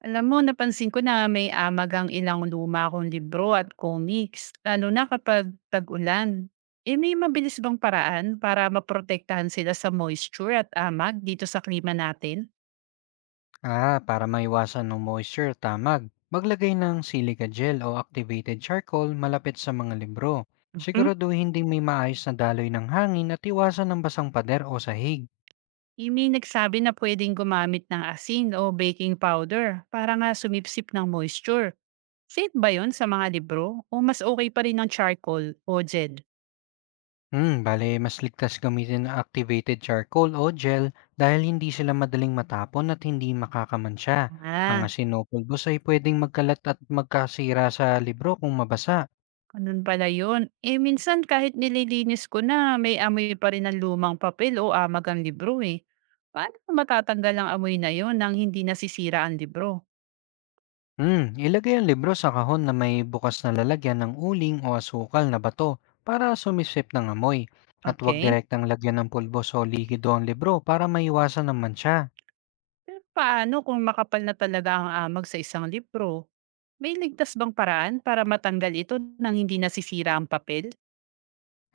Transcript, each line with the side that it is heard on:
right: Alam mo, napansin ko na may amag ang ilang luma kong libro at comics, lalo na kapag tag-ulan. Eh may mabilis bang paraan para maprotektahan sila sa moisture at amag dito sa klima natin?
left: Para maiwasan ng moisture, tamag. Maglagay ng silica gel o activated charcoal malapit sa mga libro.
right: Mhm.
left: Siguraduhin ding may maayos na daloy ng hangin at iwasan ng basang pader o sahig.
right: Eh, may nagsabi na pwedeng gumamit ng asin o baking powder para nga sumipsip ng moisture. Safe ba yon sa mga libro? O mas okay pa rin ng charcoal o jed?
left: Bale mas ligtas gamitin ang activated charcoal o gel dahil hindi sila madaling matapon at hindi makakamansya. Ang
right: Ah,
left: asinopulbos ay pwedeng magkalat at magkasira sa libro kung mabasa.
right: ganun pala yun. Eh, minsan kahit nililinis ko na, may amoy pa rin ng lumang papel o amag ang libro eh. Paano ko matatanggal ang amoy na yon nang hindi nasisira ang libro?
left: Ilagay ang libro sa kahon na may bukas na lalagyan ng uling o asukal na bato para sumisip ng amoy. At huwag
right: Okay.
left: direktang lagyan ng pulbos o likido ang libro para maiwasan ng mancha.
right: Pero paano kung makapal na talaga ang amag sa isang libro? May ligtas bang paraan para matanggal ito nang hindi nasisira ang papel?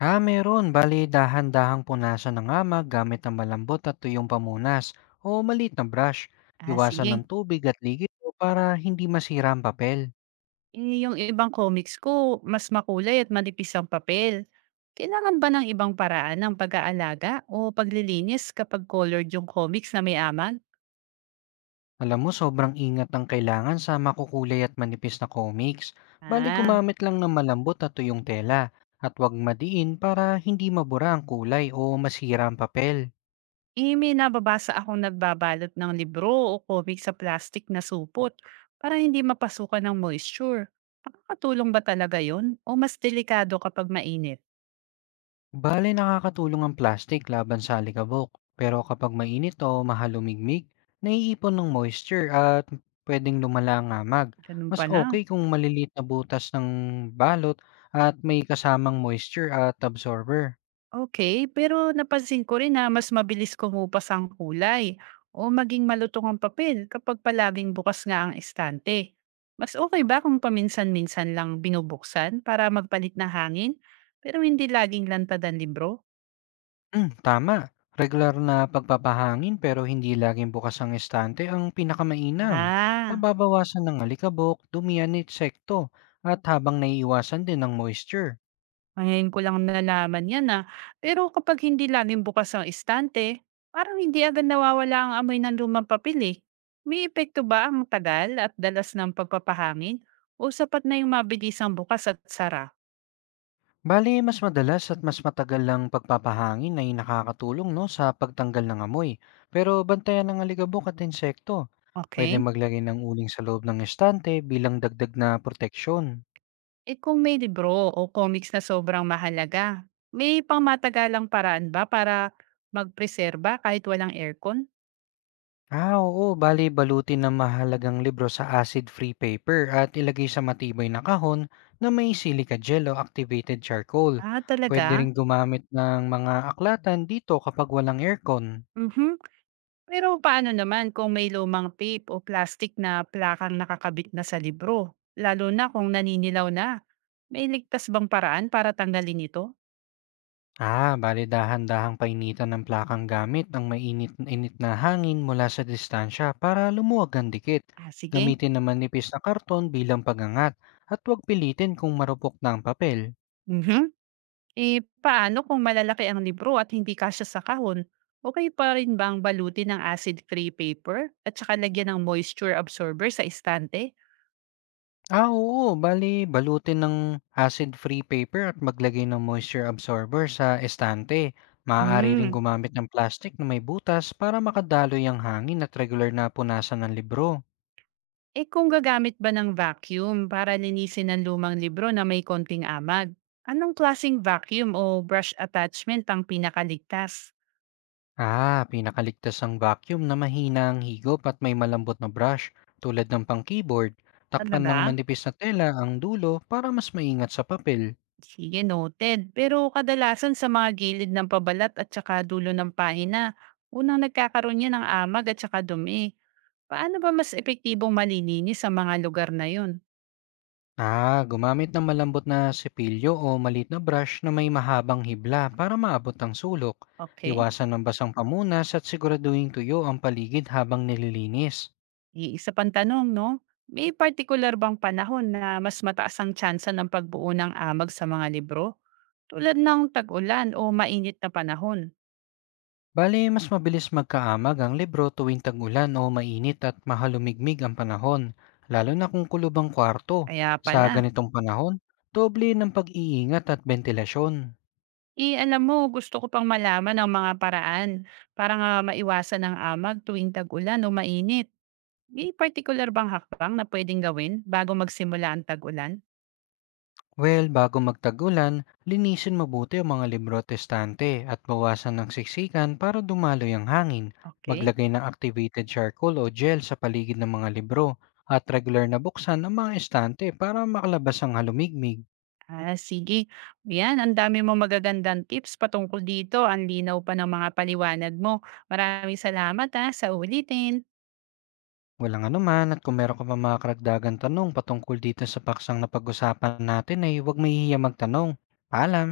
left: Ah, meron. Bali, dahan-dahang punasan ng ama gamit ang malambot at tuyong pamunas o maliit na brush.
right: Ah,
left: Iwasan ng
right: sige.
left: tubig at likido para hindi masira ang papel.
right: Eh, yung ibang comics ko mas makulay at manipis ang papel. Kailangan ba ng ibang paraan ng pag-aalaga o paglilinis kapag colored yung comics na may amal?
left: Alam mo, sobrang ingat ang kailangan sa makukulay at manipis na comics. Bali
right: Ah,
left: gumamit lang ng malambot at tuyong tela at huwag madiin para hindi mabura ang kulay o masira ang papel.
right: eh may nababasa akong nagbabalot ng libro o comic sa plastic na supot para hindi mapasukan ng moisture. Nakakatulong ba talaga yon o mas delikado kapag mainit?
left: Bali nakakatulong ang plastic laban sa alikabok. Pero kapag mainit o mahalumigmig, naiipon ng moisture at pwedeng lumala ang amag.
right: Ganun
left: Mas
right: pa na.
left: okay kung malilit na butas ng balot at may kasamang moisture at absorber.
right: Okay, pero napansin ko rin na mas mabilis kumupas ang kulay o maging malutong ang papel kapag palaging bukas nga ang estante. Mas okay ba kung paminsan-minsan lang binubuksan para magpalit na hangin pero hindi laging lantad ang libro?
left: Hmm, tama. Regular na pagpapahangin pero hindi laging bukas ang estante ang pinakamainam.
right: Ah.
left: Nababawasan ng alikabok, dumi at insekto, at habang naiiwasan din ng moisture.
right: Ah, ngayon ko lang nalaman 'yan, ah. Pero kapag hindi laging bukas ang istante, parang hindi agad nawawala ang amoy ng lumang papel, eh. May epekto ba ang tagal at dalas ng pagpapahangin o sapat na yung mabilisang bukas at sara?
left: Bali, mas madalas at mas matagal lang pagpapahangin ay nakakatulong no, sa pagtanggal ng amoy. Pero bantayan ng alikabok at insekto. Pwede
right: Okay?
left: maglagay ng uling sa loob ng estante bilang dagdag na proteksyon.
right: Eh, kung may libro o comics na sobrang mahalaga, may pangmatagalang paraan ba para magpreserba kahit walang aircon?
left: Ah, oo. Bale, balutin ng mahalagang libro sa acid-free paper at ilagay sa matibay na kahon na may silica gel o activated charcoal.
right: Ah,
left: Pwede
right: talaga?
left: rin gumamit ng mga aklatan dito kapag walang aircon.
right: Mhm. Pero paano naman kung may lumang tape o plastic na plakang nakakabit na sa libro? Lalo na kung naninilaw na. May ligtas bang paraan para tanggalin ito?
left: Bale dahan-dahang painitan ng plakang gamit ang mainit-init na hangin mula sa distansya para lumuwag ang dikit.
right: Ah, sige.
left: Gamitin naman nipis na karton bilang pagangat at huwag pilitin kung marupok na ang papel.
right: Mhm. Eh, paano kung malalaki ang libro at hindi kasya sa kahon? Okay pa rin bang balutin ng acid-free paper at saka lagyan ng moisture absorber sa istante?
left: Ah, oo. Bale, balutin ng acid-free paper at maglagay ng moisture absorber sa estante. Maaari ring
right: Hmm,
left: gumamit ng plastic na may butas para makadaloy ang hangin at regular na punasan ng libro.
right: Eh kung gagamit ba ng vacuum para linisin ang lumang libro na may konting amag? Anong klasing vacuum o brush attachment ang pinakaligtas?
left: Pinakaligtas ang vacuum na mahina ang higop at may malambot na brush tulad ng pang-keyboard. Takpan ng
right: Talaga?
left: manipis na tela ang dulo para mas maingat sa papel.
right: Sige, noted. Pero kadalasan sa mga gilid ng pabalat at saka dulo ng pahina, unang nagkakaroon niya ng amag at saka dumi. Paano ba mas epektibong malininis sa mga lugar na yun?
left: Gumamit ng malambot na sipilyo o maliit na brush na may mahabang hibla para maabot ang sulok.
right: Okay?
left: Iwasan ng basang pamunas at siguraduhin tuyo ang paligid habang nililinis.
right: Iisa pang tanong 'no, may particular bang panahon na mas mataas ang tsansa ng pagbuo ng amag sa mga libro? Tulad ng tag-ulan o mainit na panahon?
left: Bale, mas mabilis magkaamag ang libro tuwing tag-ulan o mainit at mahalumigmig ang panahon, lalo na kung kulubang kwarto.
right: Kaya
left: Sa
right: pala,
left: ganitong panahon, doble ng pag-iingat at ventilasyon.
right: eh, alam mo gusto ko pang malaman ang mga paraan para nga maiwasan ang amag tuwing tag-ulan o mainit. May particular bang hakbang na puwedeng gawin bago magsimula ang tag-ulan?
left: Well, bago magtagulan, linisin mabuti ang mga libro at estante at bawasan ng siksikan para dumaloy ang hangin.
right: Okey.
left: Maglagay ng activated charcoal o gel sa paligid ng mga libro at regular na buksan ang mga estante para makalabas ang halumigmig.
right: Ah, sige. Yan, ang dami mong magagandang tips patungkol dito. Ang linaw pa ng mga paliwanag mo. Maraming salamat ha, sa ulitin.
left: Walang anuman at kung meron ka pa mga karagdagan tanong patungkol dito sa paksang napag-usapan natin ay huwag mahihiya magtanong. Paalam!